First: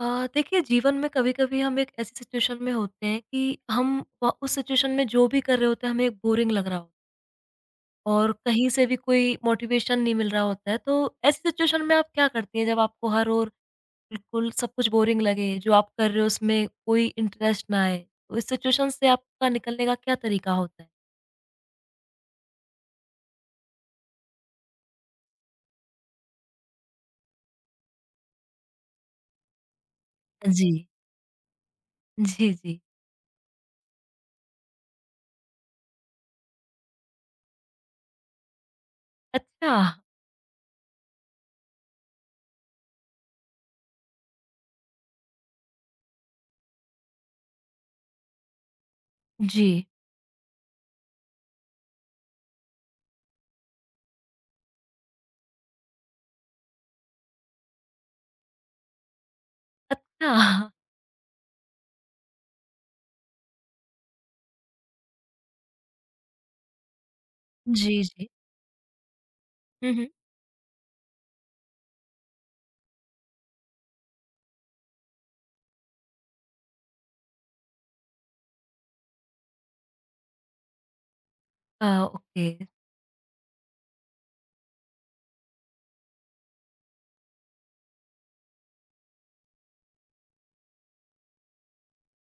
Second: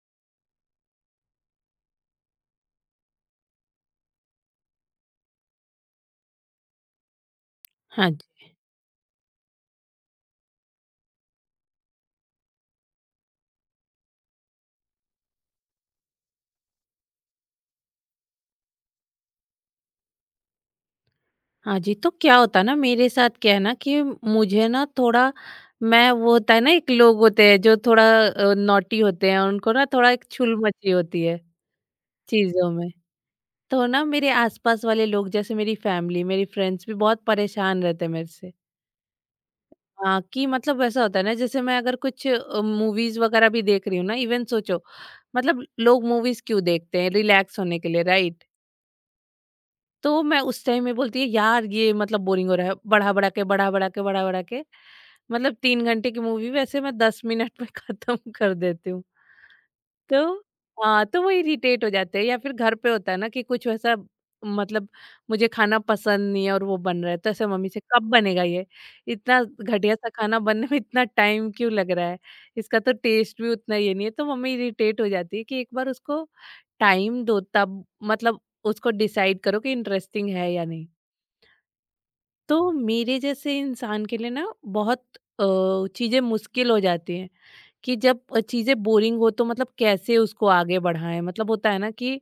देखिए जीवन में कभी-कभी हम एक ऐसी सिचुएशन में होते हैं कि हम व उस सिचुएशन में जो भी कर रहे होते हैं हमें एक बोरिंग लग रहा होता है हाँ जी, और कहीं से भी कोई मोटिवेशन नहीं मिल रहा होता है। तो ऐसी सिचुएशन में आप क्या करती हैं जब आपको हर ओर बिल्कुल सब कुछ बोरिंग लगे, जो आप कर रहे हो उसमें कोई इंटरेस्ट ना आए? तो इस सिचुएशन से आपका निकलने का क्या तरीका होता है? हाँ जी। तो क्या होता है ना, मेरे साथ क्या है ना कि मुझे ना थोड़ा, मैं वो होता है ना, एक लोग होते हैं जो थोड़ा नॉटी होते हैं। उनको ना थोड़ा एक छुल जी। मची होती है जी, चीज़ों जी। में। तो ना मेरे आसपास वाले लोग जैसे मेरी फैमिली, मेरी फ्रेंड्स भी बहुत परेशान रहते हैं मेरे से। अच्छा। हाँ, कि मतलब ऐसा होता है ना, जैसे मैं अगर कुछ मूवीज़ वगैरह भी देख रही हूँ ना, इवन सोचो, मतलब लोग मूवीज़ क्यों देखते हैं? रिलैक्स होने के लिए, राइट? जी। तो मैं उस टाइम में बोलती है, यार ये मतलब बोरिंग हो रहा है। बढ़ा बढ़ा के, बढ़ा बढ़ा के, बढ़ा बढ़ा के, मतलब 3 घंटे की मूवी वैसे मैं 10 मिनट में खत्म कर देती हूँ। अच्छा। तो हाँ, तो वो इरिटेट हो जाते हैं। या फिर घर पे होता है ना कि कुछ वैसा, मतलब मुझे खाना पसंद नहीं है और वो बन रहा है, तो ऐसे मम्मी से, जी, कब जी। बनेगा ये? इतना घटिया सा खाना बनने में इतना टाइम क्यों लग रहा है? इसका तो टेस्ट भी उतना ये नहीं है। तो मम्मी इरिटेट हो जाती है कि एक बार उसको टाइम दो, तब मतलब उसको डिसाइड करो कि इंटरेस्टिंग है या नहीं। ओके। तो मेरे जैसे इंसान के लिए ना बहुत चीजें मुश्किल हो जाती हैं, कि जब चीजें बोरिंग हो तो मतलब कैसे उसको आगे बढ़ाएं? मतलब होता है ना कि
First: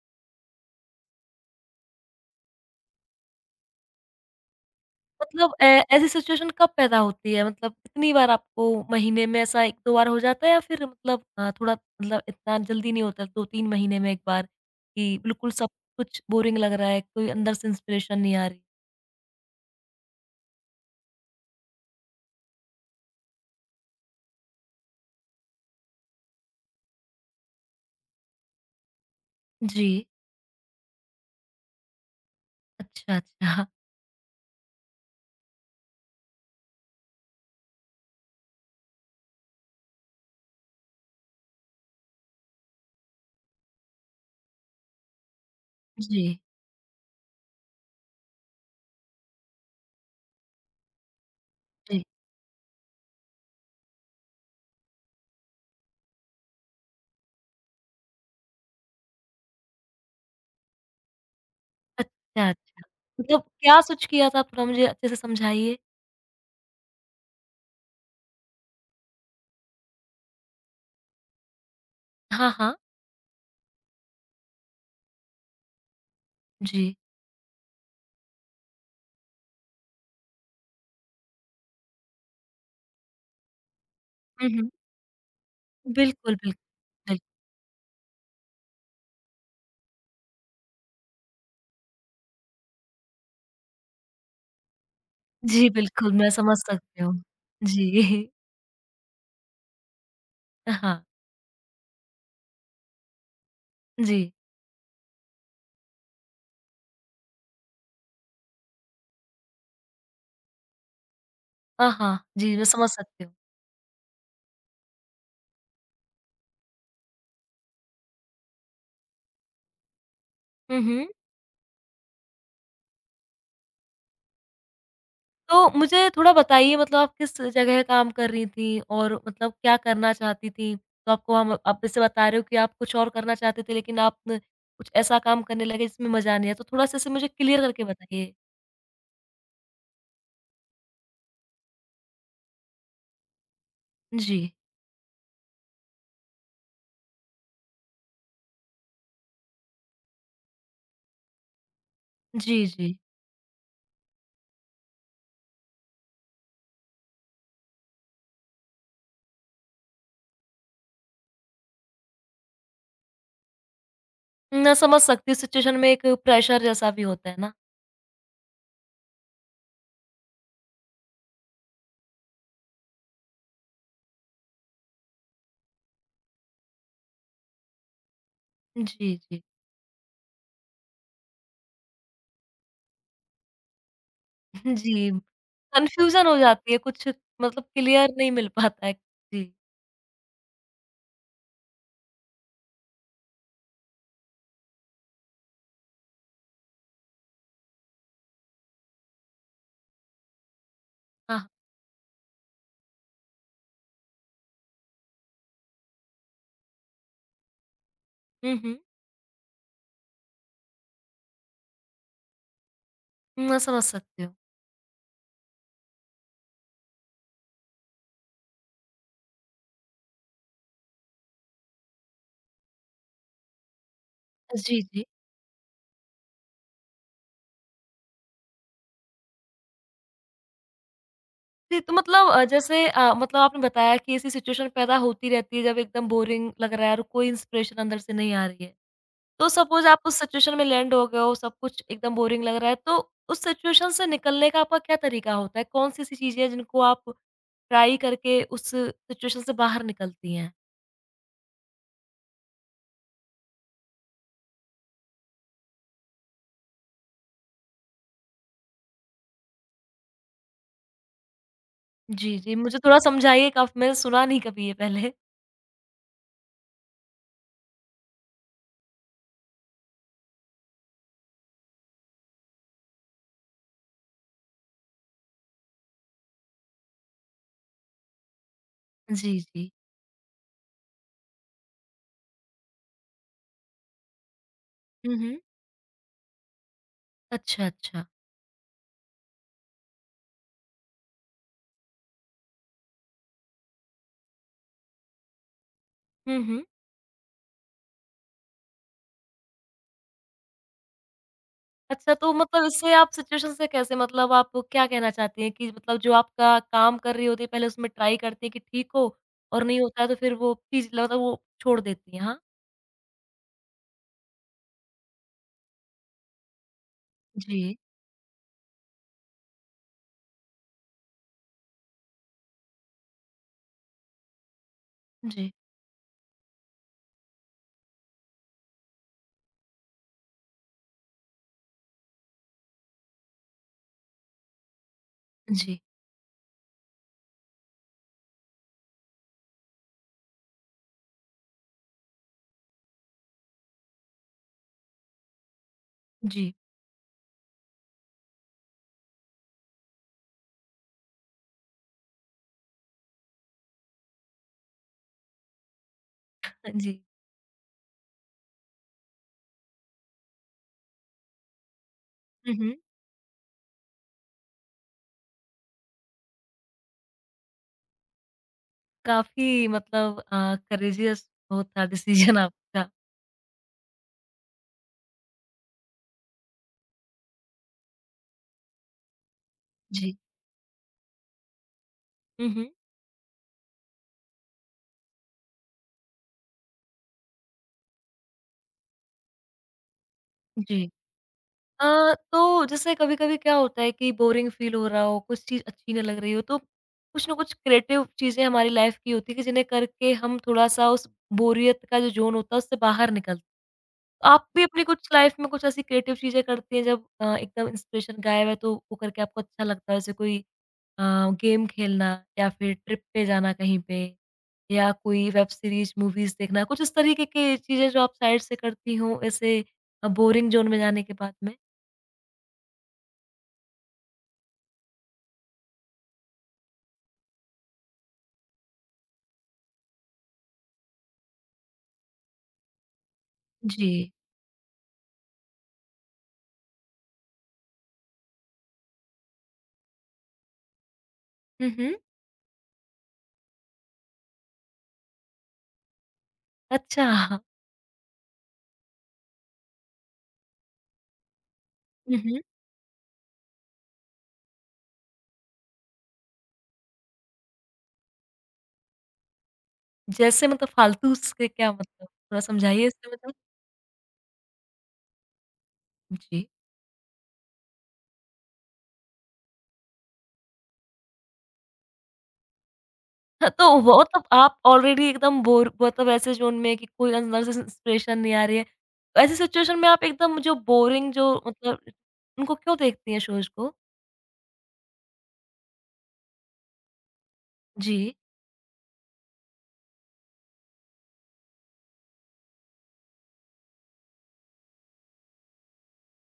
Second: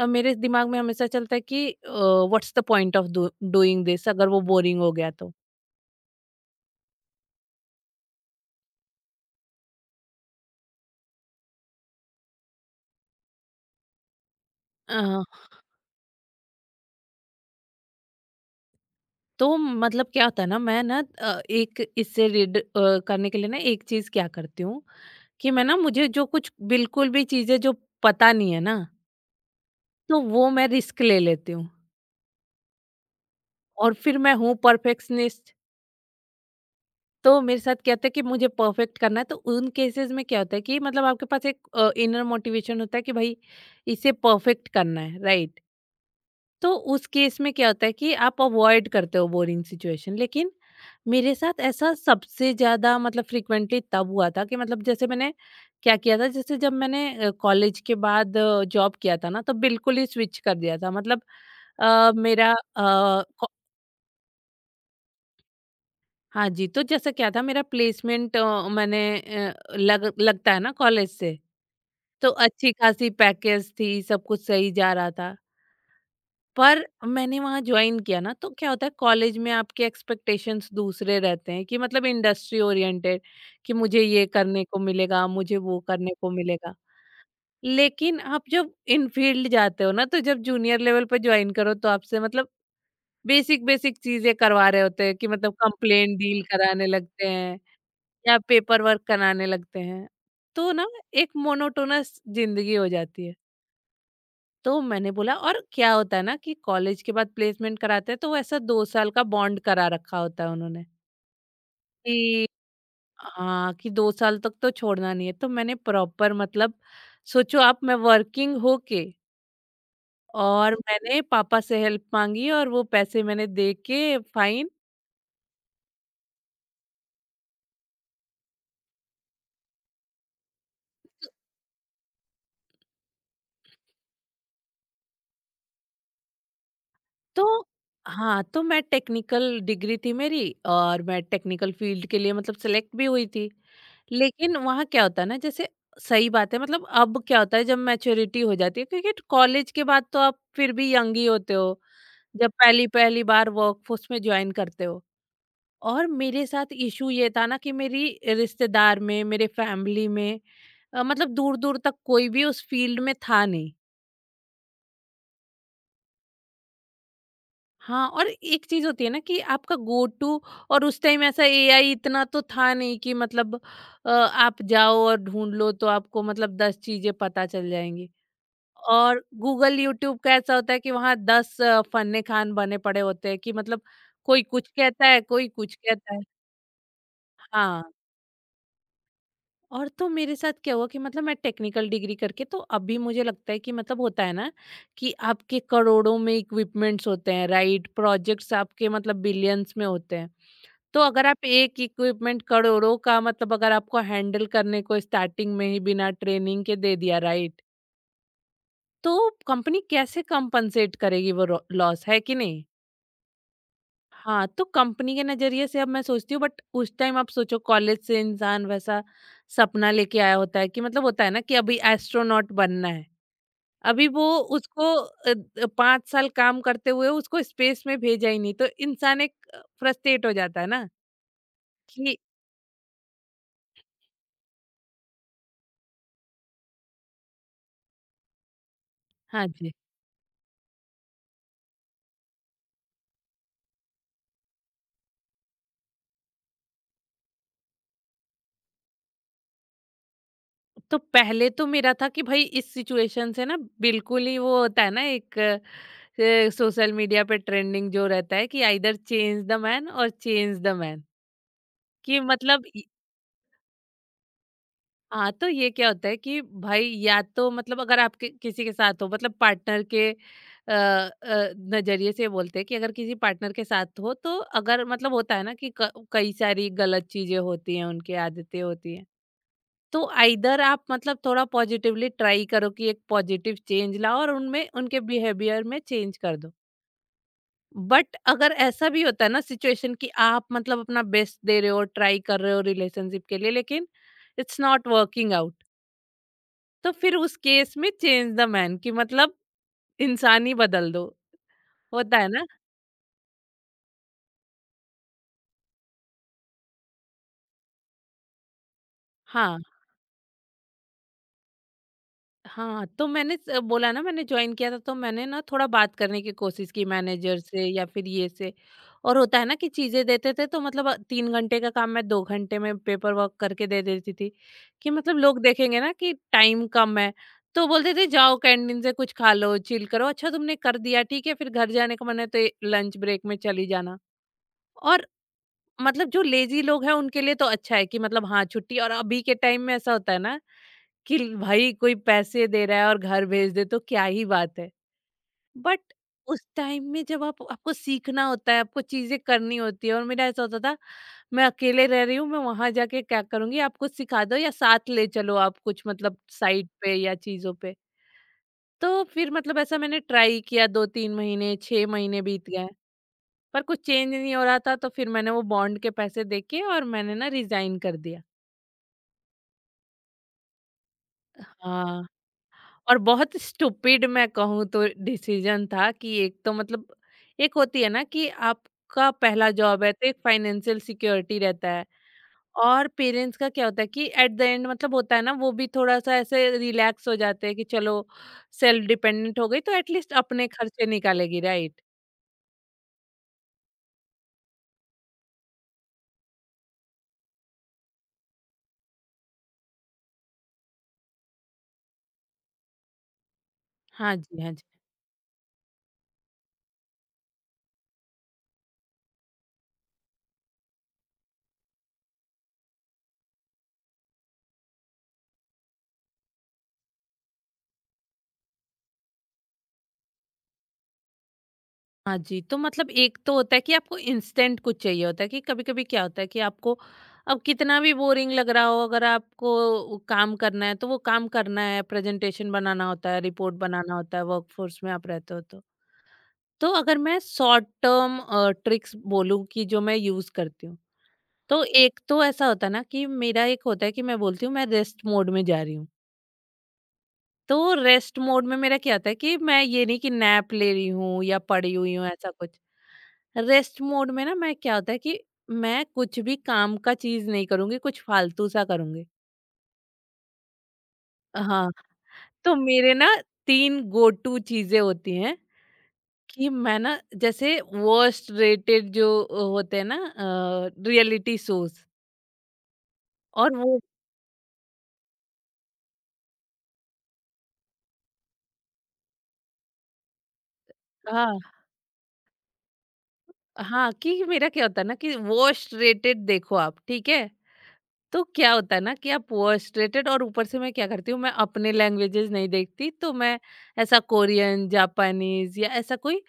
मेरे दिमाग में हमेशा चलता है कि what's the point of doing this, अगर वो बोरिंग हो गया तो। मतलब ए ऐसी सिचुएशन कब पैदा होती है? मतलब कितनी बार आपको महीने में ऐसा 1-2 बार हो जाता है या फिर मतलब थोड़ा मतलब इतना जल्दी नहीं होता 2-3 महीने में 1 बार कि अ, बिल्कुल सब कुछ बोरिंग लग रहा है, कोई अंदर से इंस्पिरेशन नहीं आ रही? तो मतलब क्या होता है ना, मैं ना एक इससे रीड करने के लिए ना एक चीज क्या करती हूँ कि मैं ना, मुझे जो कुछ बिल्कुल भी चीजें जो पता नहीं है ना, जी। तो वो मैं रिस्क ले लेती हूँ। अच्छा, अच्छा। और फिर मैं हूँ परफेक्शनिस्ट। तो मेरे साथ क्या होता है कि मुझे परफेक्ट करना है। तो उन केसेस में क्या होता है कि मतलब आपके पास एक इनर मोटिवेशन होता है कि भाई, इसे परफेक्ट करना है, राइट। जी, तो उस केस में क्या होता है कि आप अवॉइड करते हो बोरिंग सिचुएशन। लेकिन मेरे साथ ऐसा जी। सबसे ज्यादा, मतलब फ्रिक्वेंटली तब हुआ था, कि मतलब जैसे मैंने क्या किया था, जैसे जब मैंने कॉलेज के बाद जॉब किया था ना, तो बिल्कुल ही स्विच कर दिया था। मतलब अच्छा, मेरा, अच्छा। मतलब क्या स्विच किया था? थोड़ा मुझे अच्छे से समझाइए। हाँ जी, तो जैसा क्या था, मेरा प्लेसमेंट, मैंने अ, लग लगता है ना कॉलेज से, तो हाँ, अच्छी हाँ। खासी पैकेज थी, सब कुछ सही जा रहा था। पर जी। मैंने वहाँ जॉइन किया ना, तो क्या होता है, कॉलेज में आपके एक्सपेक्टेशंस दूसरे रहते हैं, कि मतलब इंडस्ट्री ओरिएंटेड, कि मुझे ये हुँ, करने हुँ। को मिलेगा, मुझे वो करने को बिल्कुल, बिल्कुल, मिलेगा। बिल्कुल। लेकिन आप जब इन फील्ड जाते हो ना, तो जब जूनियर लेवल पे जॉइन करो, तो आपसे मतलब बेसिक-बेसिक चीज़ें करवा रहे होते हैं, कि मतलब जी, बिल्कुल कंप्लेंट मैं डील समझ कराने सकती हूँ। लगते हैं। जी। या पेपर वर्क कराने लगते हैं। तो ना हाँ। एक मोनोटोनस जिंदगी हो जाती है। जी। तो मैंने बोला, और क्या होता है ना कि कॉलेज के बाद प्लेसमेंट कराते हैं, तो वो ऐसा 2 साल का बॉन्ड करा रखा होता है उन्होंने, हाँ, हाँ। कि जी, मैं समझ सकती हूँ। हाँ कि 2 साल तक तो छोड़ना नहीं है। तो मैंने प्रॉपर, मतलब सोचो आप, मैं वर्किंग होके, और हुँ, हुँ। मैंने पापा से हेल्प मांगी, और वो पैसे मैंने दे के फाइन। तो मुझे थोड़ा बताइए मतलब आप किस जगह काम कर रही थी और मतलब क्या करना चाहती थी? तो आपको हम आप जैसे बता रहे हो कि आप कुछ और करना चाहते थे लेकिन आप कुछ ऐसा काम करने लगे जिसमें मज़ा नहीं आया, तो थोड़ा-सा इसे मुझे तो क्लियर करके बताइए। हाँ, तो मैं टेक्निकल डिग्री थी मेरी, और मैं टेक्निकल फील्ड के लिए मतलब सेलेक्ट भी हुई थी। जी। लेकिन वहाँ क्या होता है ना, जैसे सही बात है मतलब, अब क्या होता है जब मैच्योरिटी हो जाती है, क्योंकि कॉलेज के बाद तो आप फिर भी यंग ही होते हो, जब जी, जी। पहली-पहली बार वर्कफोर्स में जॉइन करते हो। और मेरे साथ इश्यू ये था ना कि मेरी रिश्तेदार में, मेरे फैमिली में मतलब दूर-दूर तक कोई भी उस फील्ड में था नहीं। मैं समझ सकती हूँ सिचुएशन में एक प्रेशर जैसा भी होता है ना। हाँ, और एक चीज़ होती है ना कि आपका गो टू, और उस टाइम ऐसा एआई इतना तो था नहीं कि मतलब आप जाओ और ढूँढ लो तो आपको मतलब 10 चीज़ें पता चल जाएँगी। जी, और जी। गूगल, यूट्यूब का ऐसा होता है कि वहाँ 10 फन्ने-खान बने पड़े होते हैं, कि मतलब कोई कुछ कहता जी, है, कोई कुछ कहता है। कन्फ्यूज़न हो जाती है कुछ मतलब हाँ, क्लियर नहीं मिल पाता है। जी, और तो मेरे साथ क्या हुआ कि मतलब मैं टेक्निकल डिग्री करके, तो अभी मुझे लगता है कि मतलब होता है ना कि आपके करोड़ों में इक्विपमेंट्स होते हैं, राइट? प्रोजेक्ट्स आपके मतलब बिलियंस में होते हैं। तो अगर हाँ। आप एक इक्विपमेंट करोड़ों का, मतलब अगर आपको हैंडल करने को स्टार्टिंग में ही बिना ट्रेनिंग के दे दिया राइट, हुँ, हुँ। तो कंपनी कैसे कंपनसेट करेगी, वो लॉस है कि नहीं? मैं समझ सकती हूँ। हाँ, तो कंपनी के नजरिए से अब मैं सोचती हूँ, बट उस टाइम आप सोचो, कॉलेज से इंसान वैसा सपना लेके आया होता है कि मतलब होता है ना कि अभी एस्ट्रोनॉट बनना है, अभी वो जी, उसको, जी। 5 साल काम करते हुए उसको स्पेस में भेजा ही नहीं, तो इंसान एक फ्रस्ट्रेट हो जाता है ना जी, तो कि। मतलब जैसे मतलब आपने बताया कि ऐसी सिचुएशन पैदा होती रहती है जब एकदम बोरिंग लग रहा है और कोई इंस्पिरेशन अंदर से नहीं आ रही है। हाँ, तो सपोज़ आप उस सिचुएशन में लैंड हो गए हो, सब कुछ एकदम बोरिंग लग रहा है, तो उस सिचुएशन से निकलने का आपका क्या तरीका होता है? कौन-सी ऐसी चीज़ें हैं जिनको आप ट्राई करके उस सिचुएशन से बाहर निकलती हैं? तो पहले तो मेरा था कि भाई इस सिचुएशन से ना, बिल्कुल ही वो होता है ना, एक सोशल मीडिया पे ट्रेंडिंग जो रहता है कि आइदर चेंज द मैन और चेंज द मैन, कि जी, जी, मतलब मुझे थोड़ा समझाइए काफ़ी मैंने सुना नहीं कभी ये पहले। हाँ, तो ये क्या होता है कि भाई या तो मतलब अगर आपके किसी के साथ हो, मतलब पार्टनर के नजरिए से बोलते हैं कि, अगर किसी पार्टनर के साथ हो, तो अगर मतलब होता है ना कि कई सारी गलत चीजें होती हैं, उनकी आदतें होती हैं। जी, जी। तो आइदर आप मतलब थोड़ा पॉजिटिवली ट्राई करो कि एक पॉजिटिव चेंज लाओ और उनमें, उनके हुँ, हुँ। बिहेवियर में चेंज कर दो। अच्छा, अच्छा। बट अगर ऐसा भी होता है ना सिचुएशन कि आप मतलब अपना बेस्ट दे रहे हो, ट्राई कर रहे हो रिलेशनशिप के लिए, लेकिन इट्स नॉट वर्किंग आउट, हुँ, हुँ। तो फिर उस केस में चेंज द मैन, कि मतलब इंसान ही बदल दो, अच्छा, होता है तो ना। मतलब इससे आप सिचुएशन से कैसे मतलब आप क्या कहना चाहती हैं कि मतलब जो आपका काम कर रही होती है, पहले उसमें ट्राई करती हैं कि ठीक हो हाँ, और नहीं होता है तो फिर वो चीज़ मतलब वो छोड़ देती हैं, हाँ? हाँ, तो मैंने स बोला ना, मैंने जॉइन किया था तो मैंने ना थोड़ा बात करने की कोशिश की मैनेजर से जी, या फिर ये से। और होता है ना कि चीज़ें देते थे, तो मतलब 3 घंटे का काम मैं 2 घंटे में पेपर वर्क करके दे देती थी, कि मतलब लोग जी, देखेंगे ना कि टाइम कम है। तो बोलते थे जाओ कैंटीन से कुछ खा लो, चिल करो। अच्छा, तुमने कर दिया ठीक है, फिर घर जाने का मन है तो ए लंच ब्रेक में चली जाना। और जी, मतलब जो लेज़ी लोग हैं उनके लिए तो अच्छा है कि मतलब, हाँ, छुट्टी। और अभी के टाइम में ऐसा होता है ना कि भाई कोई पैसे दे रहा है और घर भेज दे, तो क्या ही बात है। बट उस जी। टाइम में, जब आप, आपको सीखना होता है, आपको चीजें करनी होती है, और मेरा ऐसा होता था, मैं अकेले रह रही हूँ, मैं वहां जाके क्या करूंगी? आप कुछ सिखा दो या साथ ले चलो, आप कुछ मतलब साइट हाँ पे जी। या चीजों पे। तो फिर मतलब ऐसा मैंने ट्राई किया, 2-3 महीने, 6 महीने बीत हुँ, गए, हुँ। पर कुछ चेंज नहीं हो रहा था। तो फिर मैंने वो बॉन्ड के पैसे देके, और मैंने ना रिजाइन कर दिया। काफ़ी मतलब करेजियस बहुत था हाँ। डिसीजन आपका। और बहुत स्टूपिड मैं कहूँ तो डिसीजन था, कि एक तो मतलब, एक होती है ना कि आपका पहला जॉब है, तो जी। एक फाइनेंशियल सिक्योरिटी रहता है। हुँ, हुँ। और पेरेंट्स का क्या होता है कि एट द एंड मतलब होता है ना, वो भी थोड़ा सा ऐसे रिलैक्स हो जाते हैं कि चलो सेल्फ डिपेंडेंट हो गई, तो एटलीस्ट अपने जी। खर्चे निकालेगी, राइट। तो जैसे कभी-कभी क्या होता है कि बोरिंग फ़ील हो रहा हो, कुछ चीज़ अच्छी ना लग रही हो, तो कुछ ना कुछ क्रिएटिव चीज़ें हमारी लाइफ़ की होती है कि जिन्हें करके हम थोड़ा-सा उस बोरियत का जो ज़ोन होता है, उससे बाहर निकल हाँ जी, आप हाँ भी जी, अपनी कुछ लाइफ़ में कुछ ऐसी क्रिएटिव चीज़ें करती हैं जब एकदम इंस्पिरेशन गायब है, तो वो करके आपको अच्छा लगता है? जैसे कोई अ, गेम खेलना या फिर ट्रिप पे जाना कहीं पे या कोई वेब सीरीज़, मूवीज़ देखना, कुछ इस तरीके की चीज़ें जो आप साइड से करती हों, ऐसे बोरिंग ज़ोन में जाने के बाद में? हाँ जी, तो मतलब एक तो होता है कि आपको इंस्टेंट कुछ चाहिए होता है, कि कभी-कभी क्या होता है कि आपको, अब कितना भी बोरिंग लग रहा हो, अगर आपको काम करना है, तो वो काम करना है, प्रेज़ेंटेशन बनाना होता है, रिपोर्ट बनाना जी। होता है, वर्कफ़ोर्स में आप रहते हो तो। तो अगर मैं शॉर्ट टर्म ट्रिक्स बोलूँ कि जो मैं यूज़ करती हूँ, तो हुँ, हुँ। एक तो ऐसा होता है ना कि मेरा एक होता है कि मैं बोलती हूँ, मैं रेस्ट मोड में जा रही हूँ। अच्छा। तो रेस्ट मोड में मेरा क्या होता है कि मैं ये नहीं कि नैप ले रही हूँ या पड़ी हुई हूँ, हुँ, ऐसा हुँ। कुछ। रेस्ट मोड में ना मैं क्या होता है कि मैं कुछ भी काम का चीज़ नहीं करूँगी, कुछ फालतू सा करूँगी। जैसे मतलब फालतू से हाँ, क्या मतलब? थोड़ा तो समझाइए मेरे इसका ना मतलब? 3 गो टू चीज़ें होती हैं जी। कि मैं ना जैसे वर्स्ट रेटेड जो होते हैं ना, रियलिटी शोज़ हाँ, और तो वो। वो तो आप ऑलरेडी एकदम बोर मतलब ऐसे ज़ोन में है कि कोई अंदर से इंस्पिरेशन नहीं आ रही है। ऐसी सिचुएशन में आप एकदम जो बोरिंग जो हाँ, मतलब उनको क्यों देखती हैं शोज़ को? हाँ, कि मेरा क्या होता है ना कि वर्स्ट रेटेड देखो आप, ठीक है? जी। तो क्या होता है ना कि आप फ्रस्ट्रेटेड। और ऊपर से मैं क्या करती हूँ, मैं अपने लैंग्वेजेस नहीं देखती, तो मैं ऐसा कोरियन, जापानीज या ऐसा कोई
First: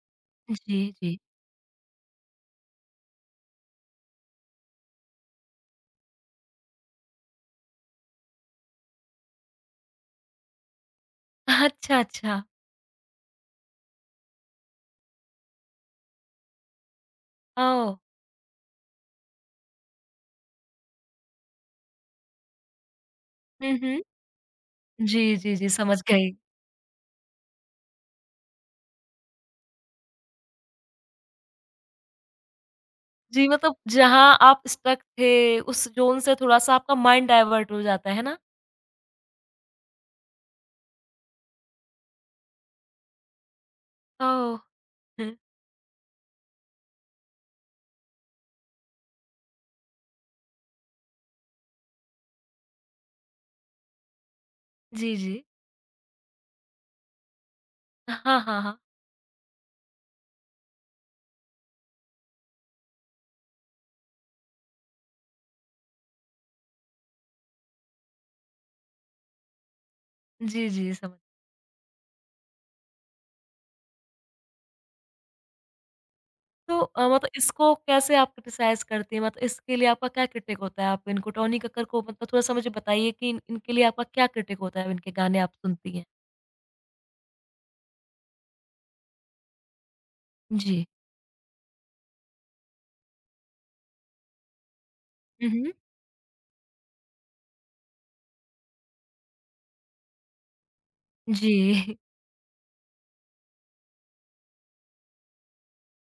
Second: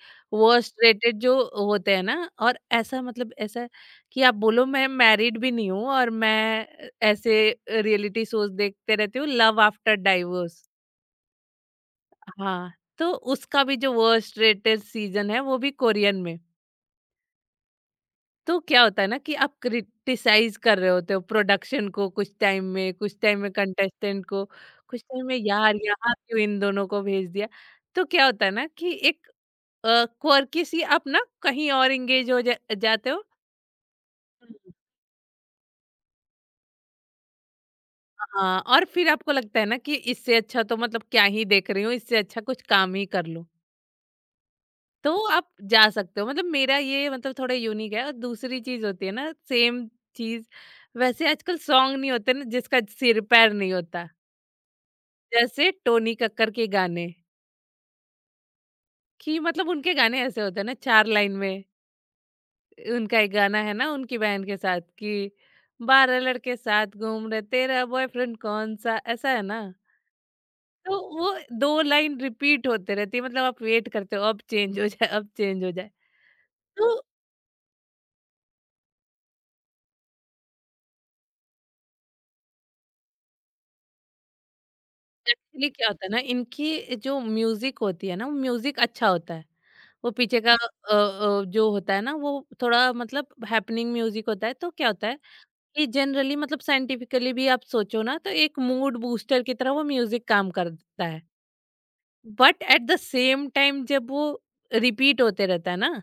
जी, जी। फ्रस्ट्रेटेड जो होते हैं ना, और ऐसा मतलब ऐसा कि आप बोलो मैं मैरिड भी नहीं हूँ और मैं ऐसे रियलिटी शोज देखते रहती हूँ, लव आफ्टर डाइवोर्स। अच्छा, अच्छा। हाँ, तो उसका भी जो फ्रस्ट्रेटेड सीजन है वो भी कोरियन में। ओह! तो क्या होता है ना कि आप क्रिटिसाइज कर रहे होते हो प्रोडक्शन को, कुछ टाइम में हुँ, हुँ। कंटेस्टेंट को, कुछ टाइम में जी, जी, जी, यार समझ यहाँ गई। क्यों इन दोनों को भेज दिया। तो क्या होता है ना कि एक क्वर्की सी आप ना कहीं और एंगेज हो जाते हो। जी, मतलब जहाँ आप हम्म। स्टक थे उस ज़ोन से थोड़ा-सा आपका माइंड डाइवर्ट हो जाता है ना? हाँ, और फिर आपको लगता है ना कि इससे अच्छा तो मतलब क्या ही देख रही हूँ, इससे अच्छा कुछ काम ही कर लूँ। ओह! तो आप जा सकते हो, मतलब मेरा ये मतलब थोड़ा यूनिक है। और दूसरी चीज होती है ना सेम चीज, वैसे आजकल सॉन्ग नहीं होते ना जिसका सिर पैर नहीं होता, जी, जी। जैसे टोनी कक्कर के गाने। हाँ, हाँ, हाँ। कि मतलब उनके गाने ऐसे होते हैं ना 4 लाइन में। उनका एक गाना है ना उनकी बहन के साथ कि 12 लड़के साथ घूम रहे तेरा बॉयफ्रेंड कौन सा, ऐसा है ना। जी, जी, तो समझ वो 2 लाइन रिपीट होते रहती है, मतलब आप वेट करते हो अब चेंज हो जाए अब चेंज हो जाए। तो तो मतलब इसको कैसे आप क्रिटिसाइज़ करती हैं? मतलब इसके लिए आपका क्या क्रिटिक होता है? आप इनको टोनी कक्कड़ को मतलब थोड़ा-सा मुझे बताइए कि इन इनके लिए आपका क्या क्रिटिक होता है? इनके गाने आप एक्चुअली क्या सुनती हैं? होता है ना, इनकी जो म्यूजिक होती है ना वो म्यूजिक अच्छा होता है। वो पीछे का जी। जो होता है ना वो थोड़ा मतलब हैपनिंग म्यूजिक होता है। तो क्या होता है हुँ, हुँ। कि जनरली मतलब साइंटिफिकली भी आप सोचो ना, तो एक मूड बूस्टर की तरह वो म्यूजिक काम करता है। जी। But at the same time जब वो रिपीट होते रहता है ना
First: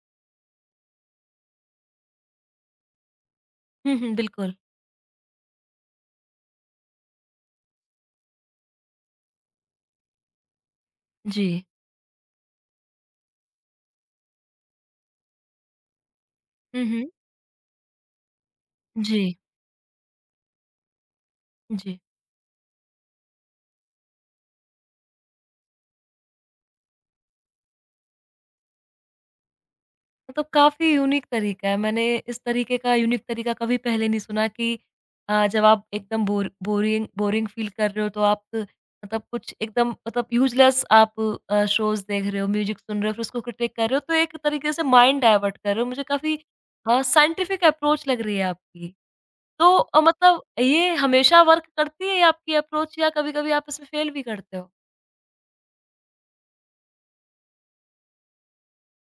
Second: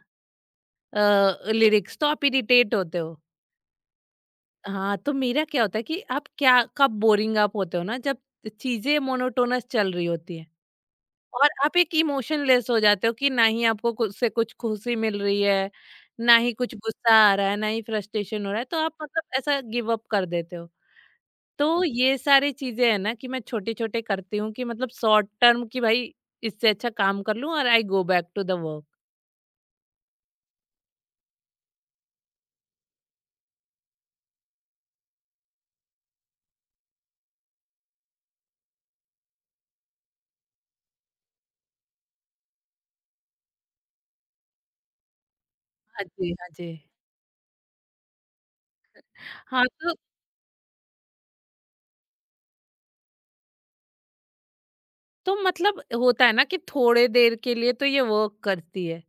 लिरिक्स, तो आप इरिटेट होते हो। हुँ, हुँ, बिल्कुल। हाँ, तो मेरा क्या होता है कि आप क्या कब बोरिंग आप होते हो ना, जब चीजें मोनोटोनस चल रही होती है जी। और आप एक इमोशनलेस हो जाते हो, कि ना ही आपको कुछ से कुछ खुशी मिल रही है, ना ही कुछ हुँ, हुँ। गुस्सा आ रहा है, ना ही फ्रस्ट्रेशन हो रहा है, तो आप मतलब जी, ऐसा गिव अप कर देते हो। तो जी। ये सारी चीजें है ना कि मैं छोटे-छोटे करती हूँ कि मतलब शॉर्ट टर्म की, भाई इससे अच्छा काम कर लूँ, और I go back to the work. मतलब काफ़ी यूनिक तरीका है। मैंने इस तरीके का यूनिक तरीका कभी पहले नहीं सुना कि जब आप एकदम बोरिंग फ़ील कर रहे हो तो आप मतलब कुछ एकदम मतलब यूज़लेस आप शोज़ देख रहे हो, म्यूज़िक सुन रहे हो, फिर उसको क्रिटिक कर रहे हो, तो एक तरीके से माइंड डायवर्ट कर रहे हो। मुझे हाँ जी, काफ़ी हाँ जी। साइंटिफ़िक अप्रोच लग रही है आपकी। हाँ, तो मतलब ये हमेशा वर्क करती है ये आपकी अप्रोच या कभी-कभी आप इसमें फ़ेल भी करते हो? तो मतलब होता है ना कि थोड़े देर के लिए तो ये वर्क करती है।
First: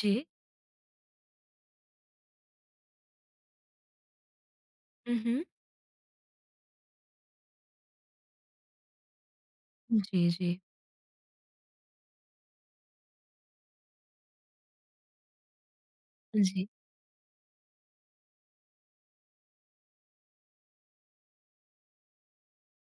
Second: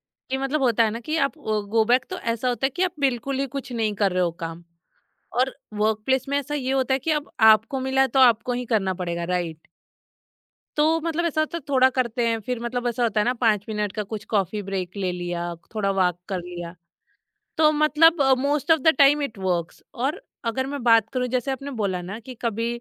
जी। कि मतलब होता है ना कि आप गो बैक, तो ऐसा होता है कि आप बिल्कुल ही कुछ नहीं कर रहे हो काम, हुँ, हुँ। और वर्क प्लेस में ऐसा ये होता है कि अब आपको मिला है तो आपको ही करना पड़ेगा, राइट? जी, जी। तो मतलब ऐसा होता है थोड़ा करते हैं, फिर मतलब ऐसा होता है ना 5 मिनट का कुछ कॉफी ब्रेक ले लिया, थोड़ा वॉक कर जी, लिया। तो मतलब most of the time it works. और अगर मैं बात करूं, जैसे आपने बोला ना कि कभी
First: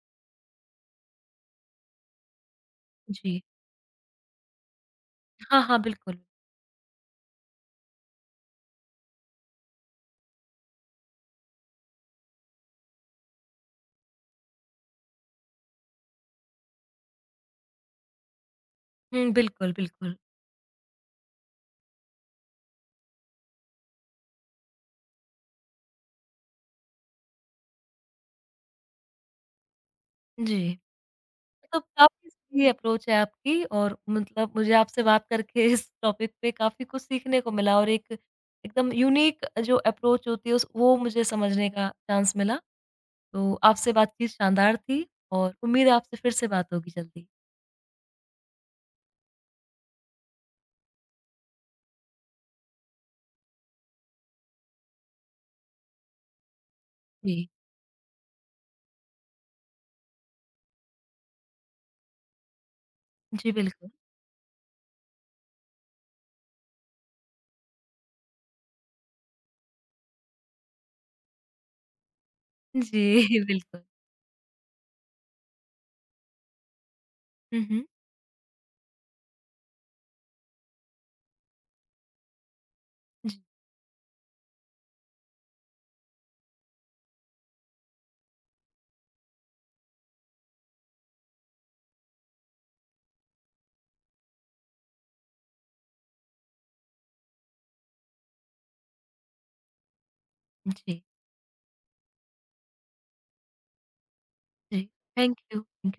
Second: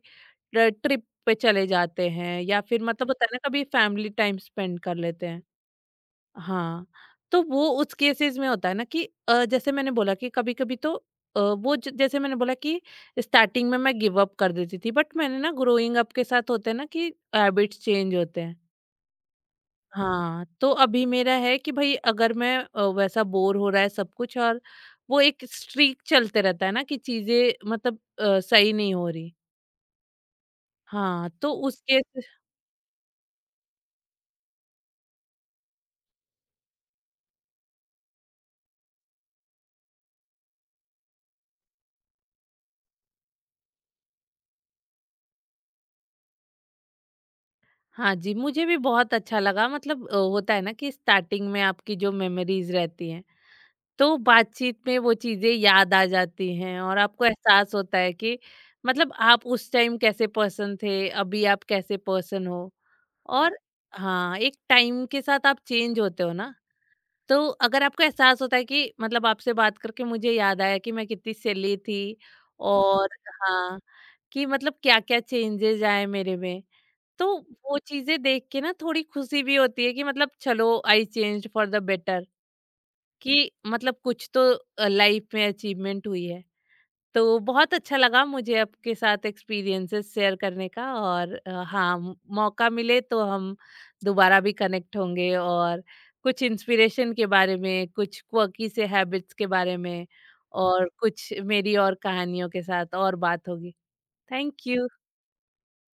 ट्रिप पे चले जाते हैं, या फिर मतलब होता है ना जी। कभी फैमिली टाइम स्पेंड कर लेते हैं। हाँ, हाँ, बिल्कुल। हाँ, तो वो उस केसेस में होता है ना कि जैसे मैंने बोला कि कभी कभी तो जैसे मैंने बोला कि स्टार्टिंग में मैं गिव अप कर देती थी, बट मैंने ना ग्रोइंग अप के साथ होते हैं ना कि हैबिट्स चेंज होते हैं। हुँ, बिल्कुल, बिल्कुल। हाँ, तो अभी मेरा है कि भई अगर मैं, वैसा बोर हो रहा है सब कुछ और वो एक स्ट्रीक चलते रहता है ना कि चीज़ें मतलब सही नहीं हो रही। जी। हाँ, तो तो उसके, काफ़ी सही अप्रोच है आपकी और मतलब मुझे आपसे बात करके इस टॉपिक पे काफ़ी कुछ सीखने को मिला और एक एकदम यूनिक जो अप्रोच होती है उस वो मुझे समझने का चांस मिला। तो आपसे बातचीत शानदार थी और उम्मीद है आपसे फिर से बात होगी जल्दी। हाँ जी, मुझे भी बहुत अच्छा लगा। मतलब होता है ना कि स्टार्टिंग में आपकी जो मेमोरीज़ रहती हैं, तो बातचीत में वो चीज़ें याद आ जाती हैं, और आपको जी। एहसास होता है कि मतलब आप उस टाइम कैसे पर्सन थे, अभी आप कैसे पर्सन हो। जी, और बिल्कुल। हाँ, एक टाइम के साथ आप चेंज होते हो ना। तो अगर आपको एहसास होता है कि मतलब आपसे बात करके मुझे याद आया कि मैं कितनी सिली थी। जी, और हाँ, बिल्कुल। कि मतलब क्या-क्या चेंजेस आए मेरे में, तो हुँ, वो हुँ। चीज़ें देख के ना थोड़ी खुशी भी होती है कि मतलब चलो I changed for the better, जी, कि मतलब कुछ तो लाइफ में अचीवमेंट हुई है। तो बहुत अच्छा लगा मुझे आपके साथ एक्सपीरियंसेस शेयर करने का। और हाँ, मौका मिले तो हम दोबारा भी कनेक्ट होंगे, और कुछ इंस्पिरेशन के बारे में, कुछ क्वकी से हैबिट्स के बारे में, और जी, कुछ मेरी और कहानियों के साथ और बात होगी। थैंक जी। यू। Thank you. थैंक